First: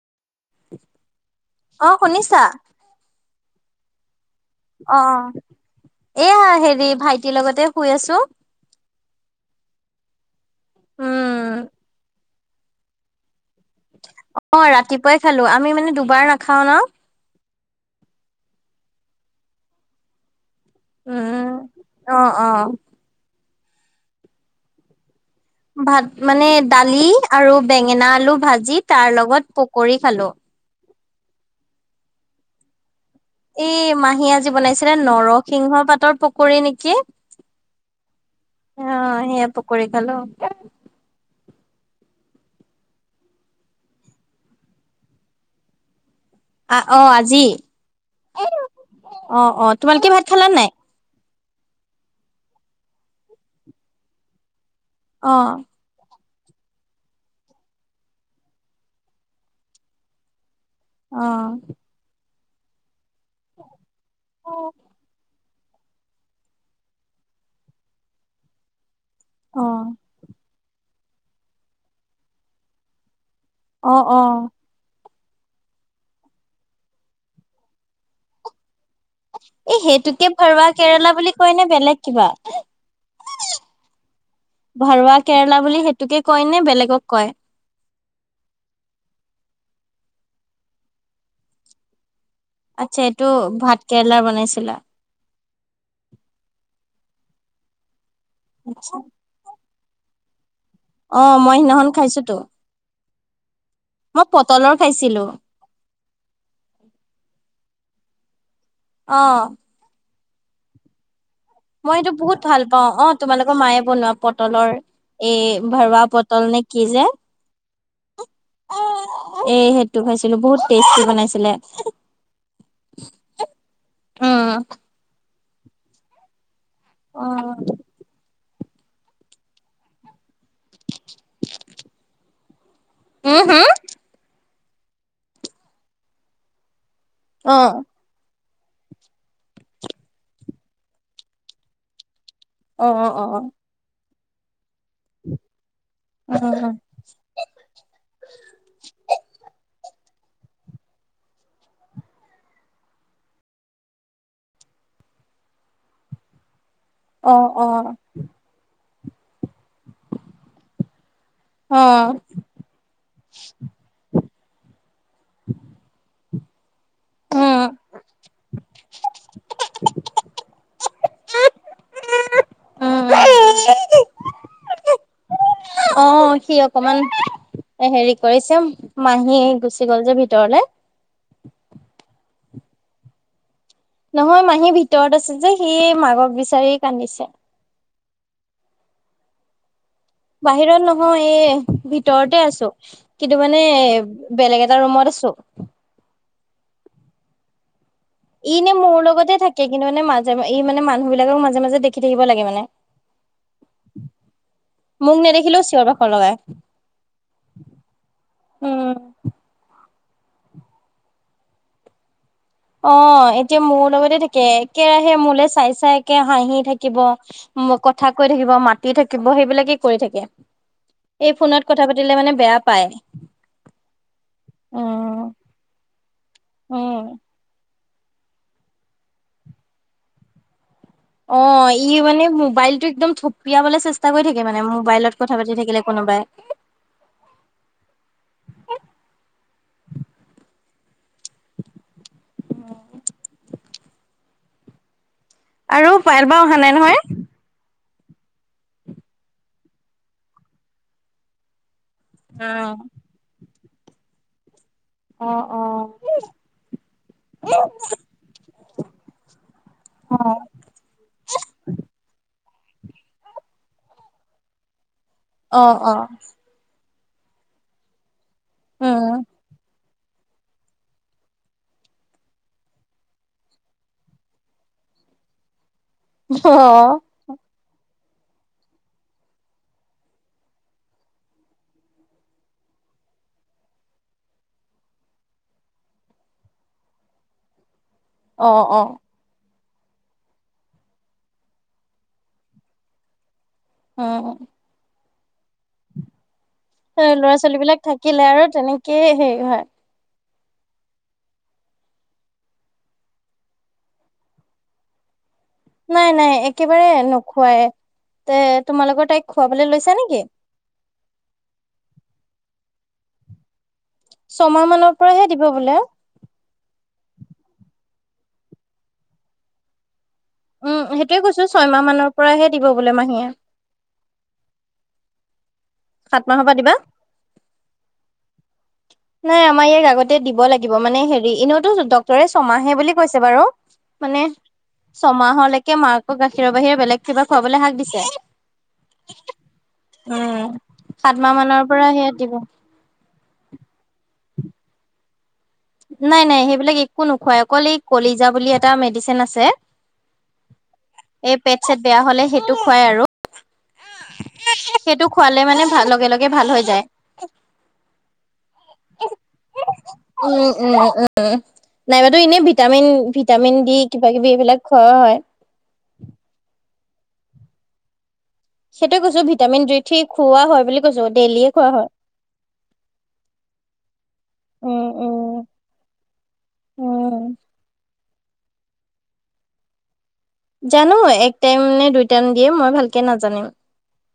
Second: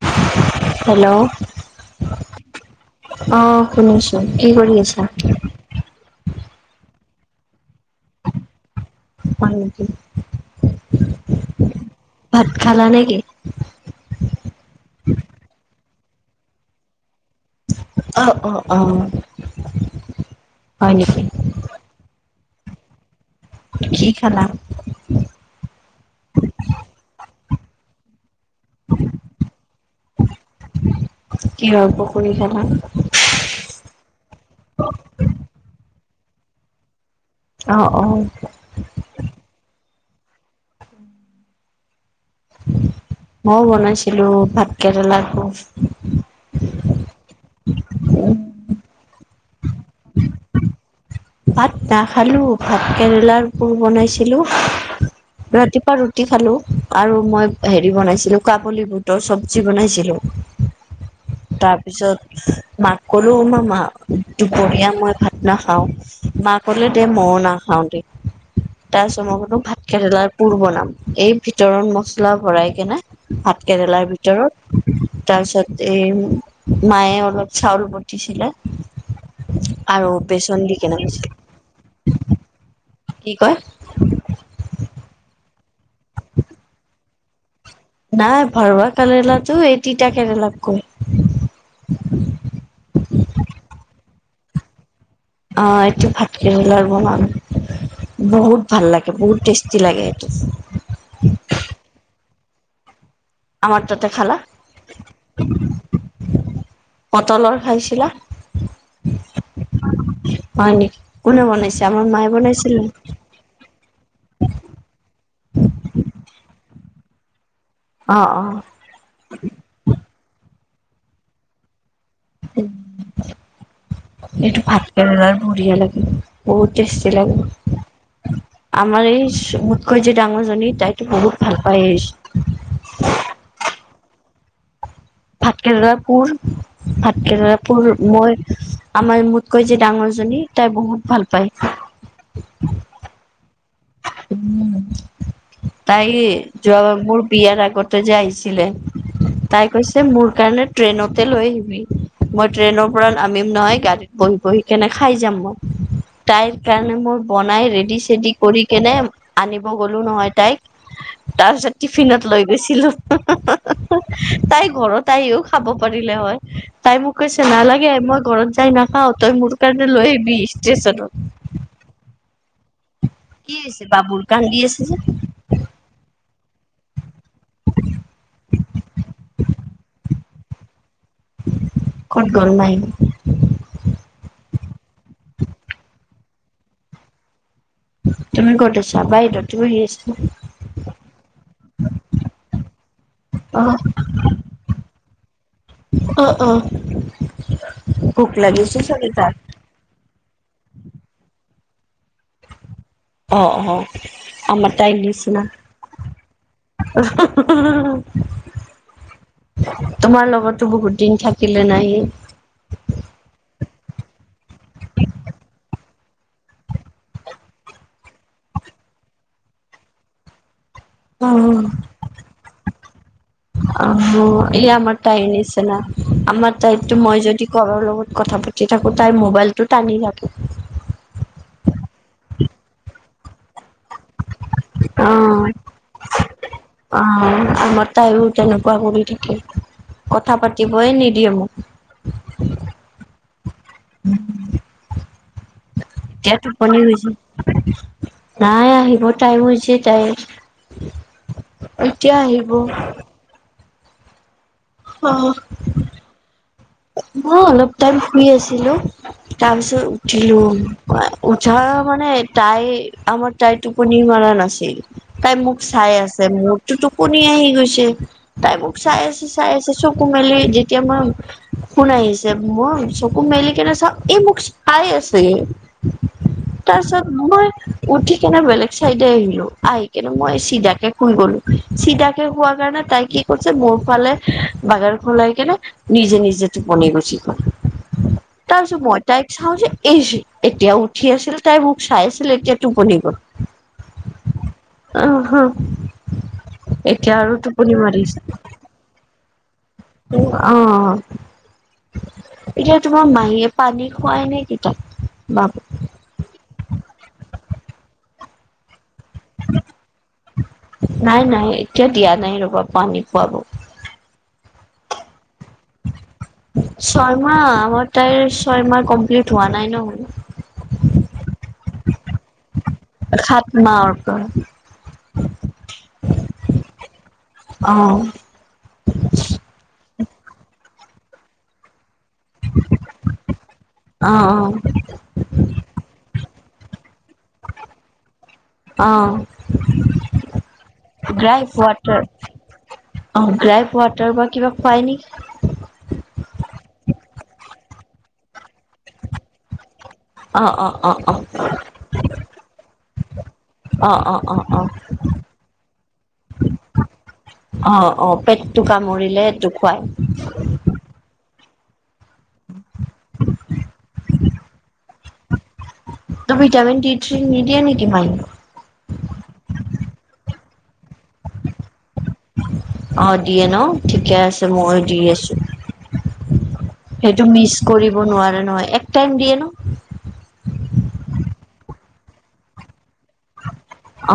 [unintelligible] অ শুনিছা হেল্ল' আহ। অ এয়া হেৰি ভাইটিৰ লগতে শুই আছো হয় নেকি? উম্। ভাত খালা নেকি? অ ৰাতিপুৱাই খালো আমি মানে দুবাৰ নাখাও ন। অ অ অ হয় নিকি? উম অ অ। কি খালা? ভাত মানে দালি আৰু বেঙেনা আলু ভাজি তাৰ লগত পকৰী খালো কি হয় পকৰী খালা এই মাহীয়ে পকৰি নেকি? আহ অ। হেল্ল'। মইও বনাইছিলো ভাত কেৰেলাটো। আহ অ আজি অ অ, তোমালোকে ভাত খালা নাই? ভাত নাখালো ভাত কেৰেলাৰ পোৰ বনাইছিলো অ ৰাতিপুৱা। ৰুটি খালো আৰু মই হেৰি বনাইছিলো কাবুলী বুটৰ চব্জি বনাইছিলোঁ। আহ! মাক কলো ম মা দুপৰীয়া মই ভাত নাখাওঁ। মা কলে দে মই নাখাও দে তাৰ চ মই কলো অ ভাত কেৰেলা ৰ পূৰ বনাম এই ভিতৰত মচলা ভৰাই কেনে ভাত অ কেৰেলাৰ অ ভিতৰত তাৰ পিছতে এই মায়ে অলপ চাউল বতিছিলে। এই আৰু সেইটোকে বেচন ভৰুৱা দি কেনে কেৰেলা গৈছিলে বুলি কয় ন বেলেগ কিবা? কি কয়? লা বুলি সেইটোকে কয় নে বেলেগক কয়? নাই ভৰৱা কেৰেলাটো এই তিতা কেৰেলাক কয়। আচ্ছা এইটো ভাত কেৰেলা বনাইছিলা? অ এইটো ভাত কেৰেলাৰ বনাম বহুত ভাল আচ্ছা, লাগে বহুত টেষ্ট লাগে এইটো অ' মই সিদিনাখন খাইছোতো আমাৰ তাতে মই খালা পটলৰ খাইছিলো। পটলৰ খাইছিলা [unintelligible] [inaudible] অহ হয় নেকি কোনে বনাইছে মই আমাৰ এইটো মায়ে বহুত ভাল বনাইছিলে পাওঁ অ তোমালোকৰ মায়ে বনোৱা পটলৰ এই ভৰোৱা পতল নে কি যে অ অ এই সেইটো খাইছিলো বহুত টেষ্টি বনাইছিলে। এইটো উম ভাত কেৰেলাৰ বঢ়িয়া লাগে। বহুত টেষ্টি লাগ অ' আমাৰ এই মুটকৈ যে ডাঙৰ জনি তাইতো বহুত ভাল পাই এই হ হ? ভাতকেৰেলা পোৰ ভাতকেৰেলাৰ অ' পুৰ মই আমাৰ মোতকৈ যে ডাঙৰজনী তাই বহুত ভাল পায়। অ অ অ অ। উম। তাই অ' যোৱাবাৰ মোৰ বিয়াৰ আগতে যে আহিছিলে, তাই কৈছে মোৰ কাৰণে ট্ৰেইনতে লৈ আহিবি। মই ট্ৰেইনৰ পৰা নামিম নহয় গাড়ীত বহি বহি কেনে খাই যাম মই তাইৰ সেইকাৰণে মই অ' বনাই অ' ৰেডি চেডি কৰি কেনে আনিব গ'লো নহয় তাইক তাৰ পিছত অ' টিফিনত লৈ গৈছিলো তাই ঘৰত আহিও খাব পাৰিলে হয় তাই মোক কৈছে উম নালাগে মই ঘৰত যাই নাখাও তই মোৰ [unintelligible] কাৰণে লৈ আহিবি ষ্টেশ্যনত কি উম হৈছে বাবুৰ কান্দি আছে যে অ সি অকমান হেৰি কৰিছে মাহী গুচি গ'ল যে ভিত তৰলে ক'ত গল নাই নহয় মাহী ভিতৰত আছে যে সি মাকক বিচাৰি কান্দিছে তুমি ক'ত আছা বাহিৰত তুমি সি আছা বাহিৰত নহয় এই ভিতৰতে আছো কিন্তু অ মানে বেলেগ এটা ৰুমত আ আছো অহ ইনে মোৰ লগতে থাকে কিন্তু মানে মাজে ই মানে মানুহ বিলাকক মাজে মাজে দেখি থাকিব লাগে মানে অ অ আমাৰ টাই মোক নিচিনা নেদেখিলেও চিঞৰ বাখৰ লগাই উম তোমাৰ লগতো বহুত দিন থাকিলে নাই সি অ এতিয়া মোৰ লগতে থাকে কেৰাহে মোলে চাই চাই একে হাঁহি থাকিব কথা কৈ থাকিব মাতি থাকিব সেইবিলাকে কৰি থাকে অ এই ফোনত কথা পাতিলে মানে বেয়া পায় অ এই আমাৰ তাইৰ উম। নিচিনা আমাৰ তাইটো মই যদি কৰাৰ লগত কথা পাতি থাকো তাইৰ মোবাইলটো টানি থাকে অ ই মানে মোবাইল টো একদম থপিয়াবলে চেষ্টা কৰি থাকে মানে মোবাইলত কথা অ পাতি থাকিলে কোনোবাই অ আমাৰ তাইও তেনেকুৱা কৰি থাকে কথা পাতিবৈ নিদিয়ে মোক আৰু এতিয়া পাইলবা অহা নাই টোপনি নহয়। গৈছে নাই আহিব টাইম হৈছে তাইৰ এতিয়া আহিব। অ', অ অ। অ অলপ টাইম শুই আছিলো তাৰপিছত উম, উঠিলো উঠা। অ মানে তাই আমাৰ তাই টোপনি মৰা নাছিল তাই মোক অ', চাই আছে মোৰতুটো টোপনি আহি গৈছে, তাই মোক চাই আছে চাই আছে চকু মেলি যেতিয়া মই শুন আহছে মই চকু মেলি কিনে চা, এই মোক চাই আছে তাৰছত নহয় উঠি কেনে বেলেগ চাইডে আহিলো, আহি কিনে মই চিধাকে শুই গলো চিধাকে শুৱাৰ কাৰণে তাই কি কৰিছে মোৰ ফালে বাগান খোলাই কেনে নিজে নিজে টোপনি গুচি গল, অ', তাৰপিছত অ', মই তাইক চাওঁ যে এই এতিয়া উঠি আছিল তাই মোক চাই আছিল এতিয়া টোপনি গল। অ অ। আহ এতিয়া ল'ৰা আৰু ছোৱালী টোপনি বিলাক থাকিলে মাৰিছো। আৰু তেনেকে হেৰি হয়। অ। এতিয়া তোমাৰ মাহীয়ে পানী খুৱাই নে কি তাক? বাপ নাই নাই একেবাৰে নোখুৱাই এ নাই নাই এতিয়া দিয়া নাই ৰ'বা পানী খুৱাব। ছমাহ মানৰ পৰাহে দিব বোলে। ছয় মাহ আমাৰ তাইৰ ছয় মাহ কমপ্লিট হোৱা নাই ন। উম সেইটোয়ে কৈছো ছয়মাহ মানৰ পৰাহে দিব বোলে মাহীয়ে। সাত মাহৰ পৰা সাত মাহৰ পৰা দিবা। অ। নাই আমাৰ ইয়াক আগতে দিব লাগিব মানে হেৰি এনেওটো দক ৰে ছমাহে বুলি কৈছে বাৰু, মানে অ', ছমাহলেকে মাকৰ গাখীৰৰ বাহিৰে বেলেগ কিবা খোৱাবলে শাক দিছে। অ উম। সাত মাহ ড্ৰাইফ মানৰ পৰা ৱাটাৰ সেয়া দিব। অ গ্ৰাইফ ৱাটাৰ বা কিবা খুৱাই নেকি? নাই নাই সেইবিলাক একো নোখুৱাই অকল এই কলিজা বুলি এটা মেডিচিন আছে অ', অ', অ', অ', এই পেট চেট বেয়া হলে সেইটো খুৱাই আৰু। অ', অ', অ', অ', সেইটো খোৱালে মানে ভাল লগে লগে ভাল হৈ যায়। অ অ পেটটো কামুৰিলে সেইটো খুৱাই। নাইবাটো এনেই ভিটামিন ভিটামিন দি কিবা কিবি এইবিলাক খোৱা হয়। ত' ভিটামিন ডি নিদিয়ে নেকি মাৰ? সেইটোৱে কৈছো ভিটামিন ডি থি খুওৱা হয় বুলি কৈছো ডেইলিয়ে খুৱা হয়। অঁ দিয়ে ন ঠিকে আছে ময়ো উম দি আছোঁ। উম। উম সেইটো মিচ কৰিব নোৱাৰে নহয় এক টাইম দিয়ে ন? জানো এক টাইম নে দুই টাইম দিয়ে মই ভালকে নাজানিম।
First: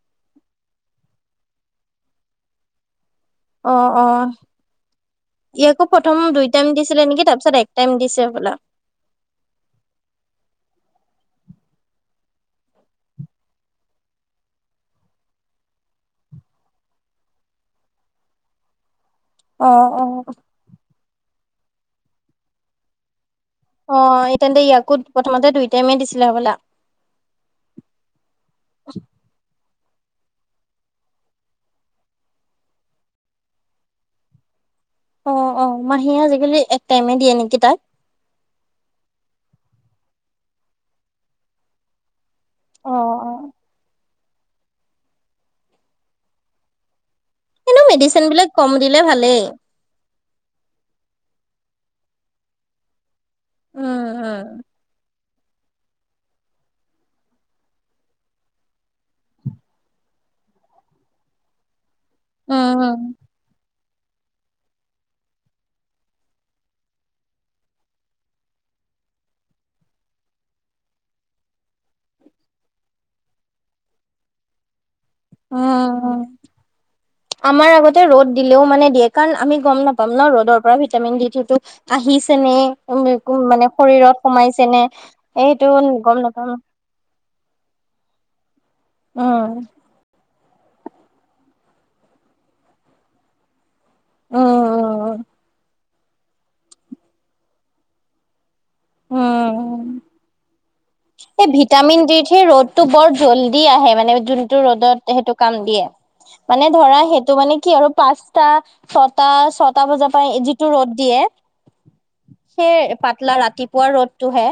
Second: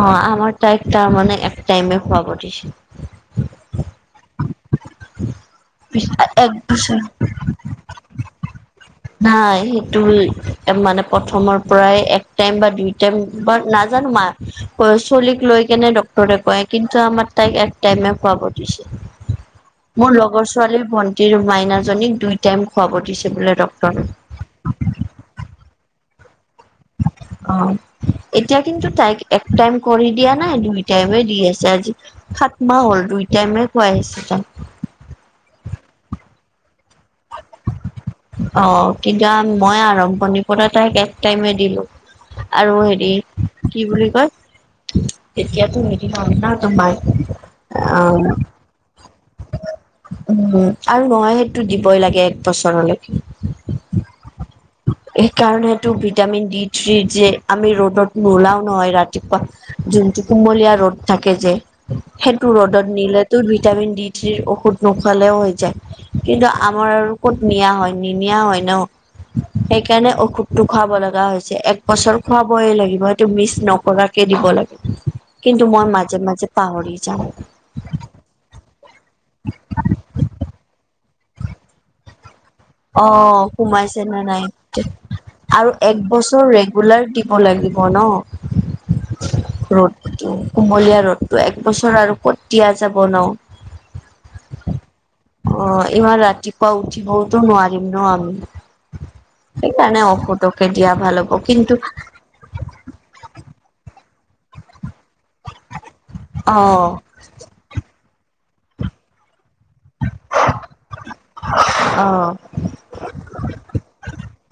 অ আমাৰ ত এক ত মানে এক টাইমে খুৱাব দিছে। আহ অ। ইকো প্ৰথম এক দুই টাইম বছৰ দিছিলে নেকি? তাৰপিছত এক টাইম দিছে হবলা। নাই সেইটো মানে প্ৰথমৰ পৰাই এক টাইম বা দুই টাইম বা না ানো মা ক চলিক লৈ কেনে ডটৰে কয় কিন্তু আমাৰ তাইক এ টাইমে খুৱাব দিছিল। অ অ মোৰ লগৰ ছোৱালীৰ ভন্টিৰ মাইনাজনীক দুই টাইম খুৱাব দিছে বোলে। অ ডক্তৰে তেন্তে ইয়াকো প্ৰথমতে দুই টাইমে দিছিলে হবলা? অ এতিয়া কিন্তু তাইক এক টাইম কৰি দিয়া নাই দুই টাইমে দি আছে আজি সাত মাহ হ'ল দুই টাইমে খুৱাই আহিছো তাক। অ অ মাহী আজিকালি এক টাইমে দিয়ে নেকি তাক? অ কিতিয়া মই আৰম্ভণিৰ পৰা তাইক এক টাইমে দিলো। আৰু অ হেৰি অ কি বুলি কয় তেতিয়াতো হেৰিনাও ন তোমাৰ [unintelligible] এনো অ', মেডিচিন বিলাক কম দিলে ভালেই। উম, আৰু নহয় সেইটো দিবই লাগে এক বছৰলৈকে। উম-উম। সেইকাৰণেটো ভিটামিন ডি থ্ৰি যে আমি ৰ'দত নোলাও ন ৰাতিপুৱা টো কুমলীয়া ৰ'দ থাকে যে সেইটো উম উম ৰ'দত নিলে তো ভিটামিন ডি থ্ৰিৰ ঔষধ নোখোৱালেও হৈ যায়। কিন্তু আমাৰ আৰু ক'ত নিয়া হয় নিনিয়া হয় ন সেই কাৰণে ঔষধটো খুৱাব লগা হৈছে এক বছৰ খুৱাবই লাগিব সেটো মিছ নকৰাকে দিব লাগে ে [unintelligible] উম উম আমাৰ আগতে ৰ'দ দিলেও মানে কাৰণ আমি গ'ম নাপাম ন ৰ'দৰ পৰা ভিটামিন ডি থ্ৰি আহিছে নে উম অ', মানে সোমাইছে নে শৰীৰত নাই। সোমাইছে নে সেইটো গম নাপাম অ লাগিব ন উম ৰ'দটো কুমলীয়া ৰ'দটো একবছৰ আৰু কতিয়া যাব ন উম উম উম উম অ ইমান ৰাতিপুৱা উঠিবওতো নোৱাৰিম ন আমি সেইকাৰনে ঔষধ এ ভিটামিন ডি থ্ৰি ৰ'দতটো বৰ জল্দি আহে মানে যোনটো ৰ'দত সেইটো কাম দিয়ে অ মানে ধৰা সেইটো মানে কি আৰু পাচ টা ছতাশ ছটা বজাৰ পৰা যিটো ৰ'দ দিয়ে অ সেই পাতলা ৰাতি ৰদটোহে।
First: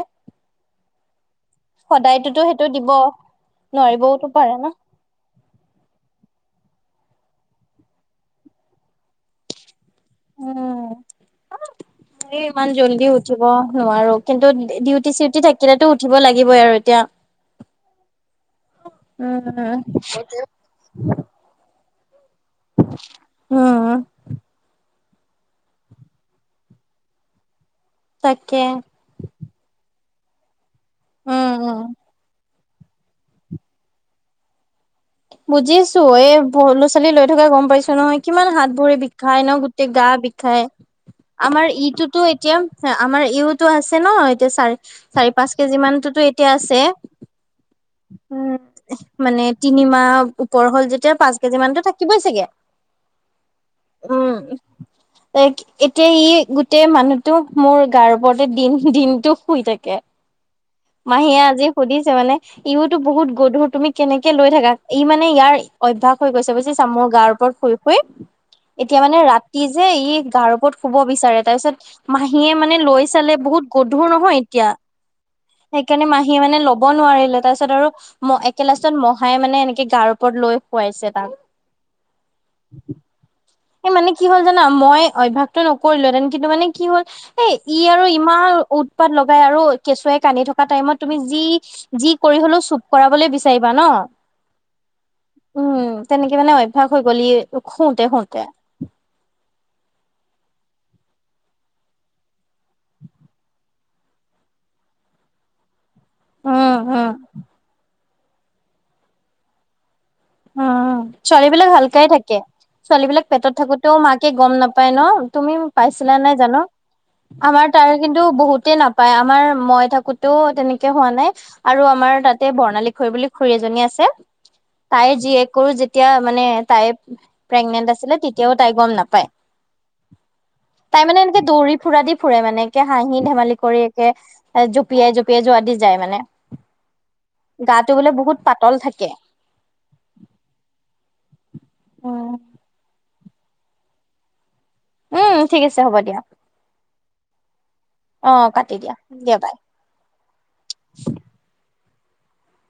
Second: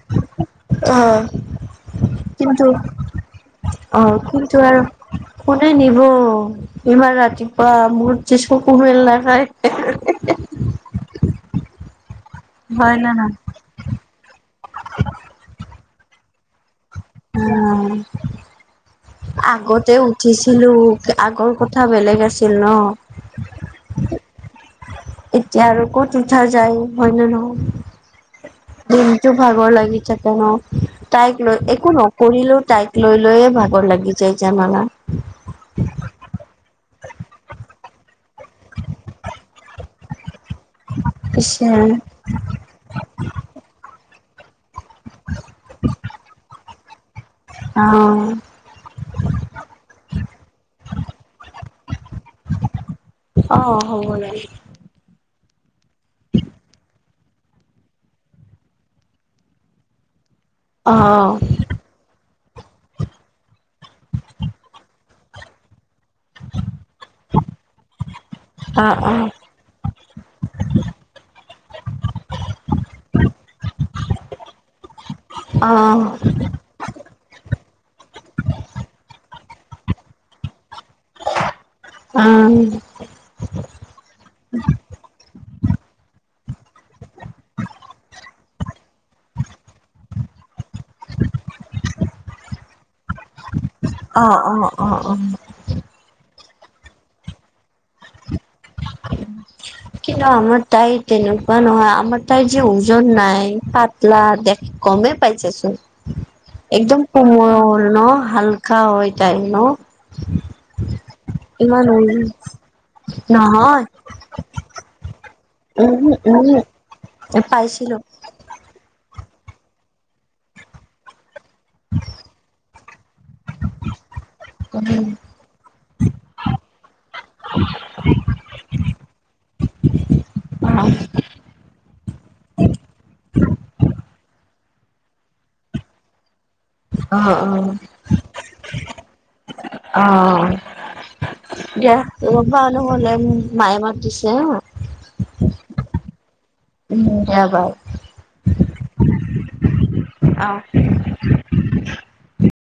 অহ', সদায়তোতো সেইটো কিন্তু দিব অ, নোৱাৰিবওতো পাৰে কিন্তু ন আৰু কোনে নিব। ইমান ৰাতিপুৱা মোৰ যে চকু মেল নাখায়। উম ইমান হয় জল্দি না নহয় উঠিব নোৱাৰো কিন্তু ডিউটি চিউটি থাকিলেতো উঠিব লাগিবই আৰু। এতিয়া। উম, উম আগতে উঠিছিলো আগৰ কথা কথা বেলেগ আছে উম, এতিয়া আৰু ক'ত উঠা যায় হয় নে তাকে নহয়। দিনটো ভাগৰ লাগি থাকে ন তাইক উম লৈ উম একো নকৰিলেও। তাইক লৈ লৈয়ে ভাগৰ লাগি যায় জানানা। বুজিছো এই ল'ৰা ছোৱালী লৈ থকাে গম পাইছো নহয়। কিমান হাত ভৰি বিষায় ন গোটেই গা বিষায়। আমাৰ পিছে ইটোতো এতিয়া আমাৰ ইউতো আছে ন। এতিয়া চাৰ - চাৰি পাচ কেজি মানতোতো এতিয়া আছে। অ উম, মানে তিনি মাহ ওপৰ হ'ল যেতিয়া পাচ কেজি মানতো থাকিবই চাগে। অহ, হব দে। এ-এতিয়া ই গোটেই মানুহটো মোৰ গাৰ ওপৰতে দিন দিনতটো শুই থাকে। অ মাহীয়ে আজি সুধিছে মানে ইউতো বহুত গধুৰ তুমি কেনেকে লৈ থাকা। ই মানে ইয়াৰ অভ্যাস হৈ গৈছে বুজিচা মোৰ গাৰ ওপৰত শুই-শুই। অ এতিয়া মানে ৰাতি যে ই গাৰ ওপৰত শুব বিচাৰে তাৰপিছত মাহীয়ে মানে লৈ চালে বহুত বহুত গধুৰ নহয় এতিয়া। অ অ সেইকাৰণে মাহীয়ে মানে ল'ব নোৱাৰিলে তাৰপিছত আৰু একে লাষ্টত মহাই মানে এ কিবগাৰ ওপৰত লৈ শুৱাইছে উম তাক। এই মানে কি হ'ল জানা মই অভ্যাসটো নকৰিলো এ কিন্তু মানে কি হ'ল এ ই আৰু ইমান উৎপাত লগাই আৰু কেচুৱাই কান্দি থকা টাইমত তুমি যি - যি কৰি হলেও চুপ কৰাবলৈ বিচাৰিবা ন। অ অ অ উম উম তেনেকে মানে অভ্যাস হৈ গ'লি শুতে শুতে [inaudible] কিন্তু আমাৰ তাই তেনেকুৱা নহয় আমাৰ তাই যে ওজন নাই পাতলা দেখ- কমেই পাইছে চোন উম একদম উম কোমল ন হালকা হয় তাই ন উম ছোৱালী বিলাক ইমান হালকাই থাকে। ছোৱালী বিলাক পেটত নহয় থাকোতেও মাকে গম নাপায় ন। তুমি উম পাইছিলা নাই উম জানো এ আমাৰ তাৰ পাইছিলো। কিন্তু বহুতে নাপ পাই আমাৰ মই থাকোতেও তেনেকে হোৱা নাই। আৰু আমাৰ তাতে বৰ্ণালী খুৰী বুলি খুৰী এজনী আছে। তাইৰ জীয়েকৰ যেতিয়া মানে তাই প্ৰেগনেন্ট আছিলে তেতিয়াও তাই গম নাপায়। [unintelligible] তাই মানে এনেকে দৌৰি ফুৰা দি ফুৰে মানে একে হাহি ধেমালি কৰি একে। জঁপিয়াই - জঁপিয়াই যোৱা দি যায় মানে। অ', অ', গাটো বোলে বহুত পাতল থাকে। অ, দিয়া উম, তা হলে মায়ে মাত দিছে হা। উম, ঠিক আছে হ'ব দিয়া। উম, দিয়া বাও। অ, কাটি দিয়া - দিয়া বাই। অ'।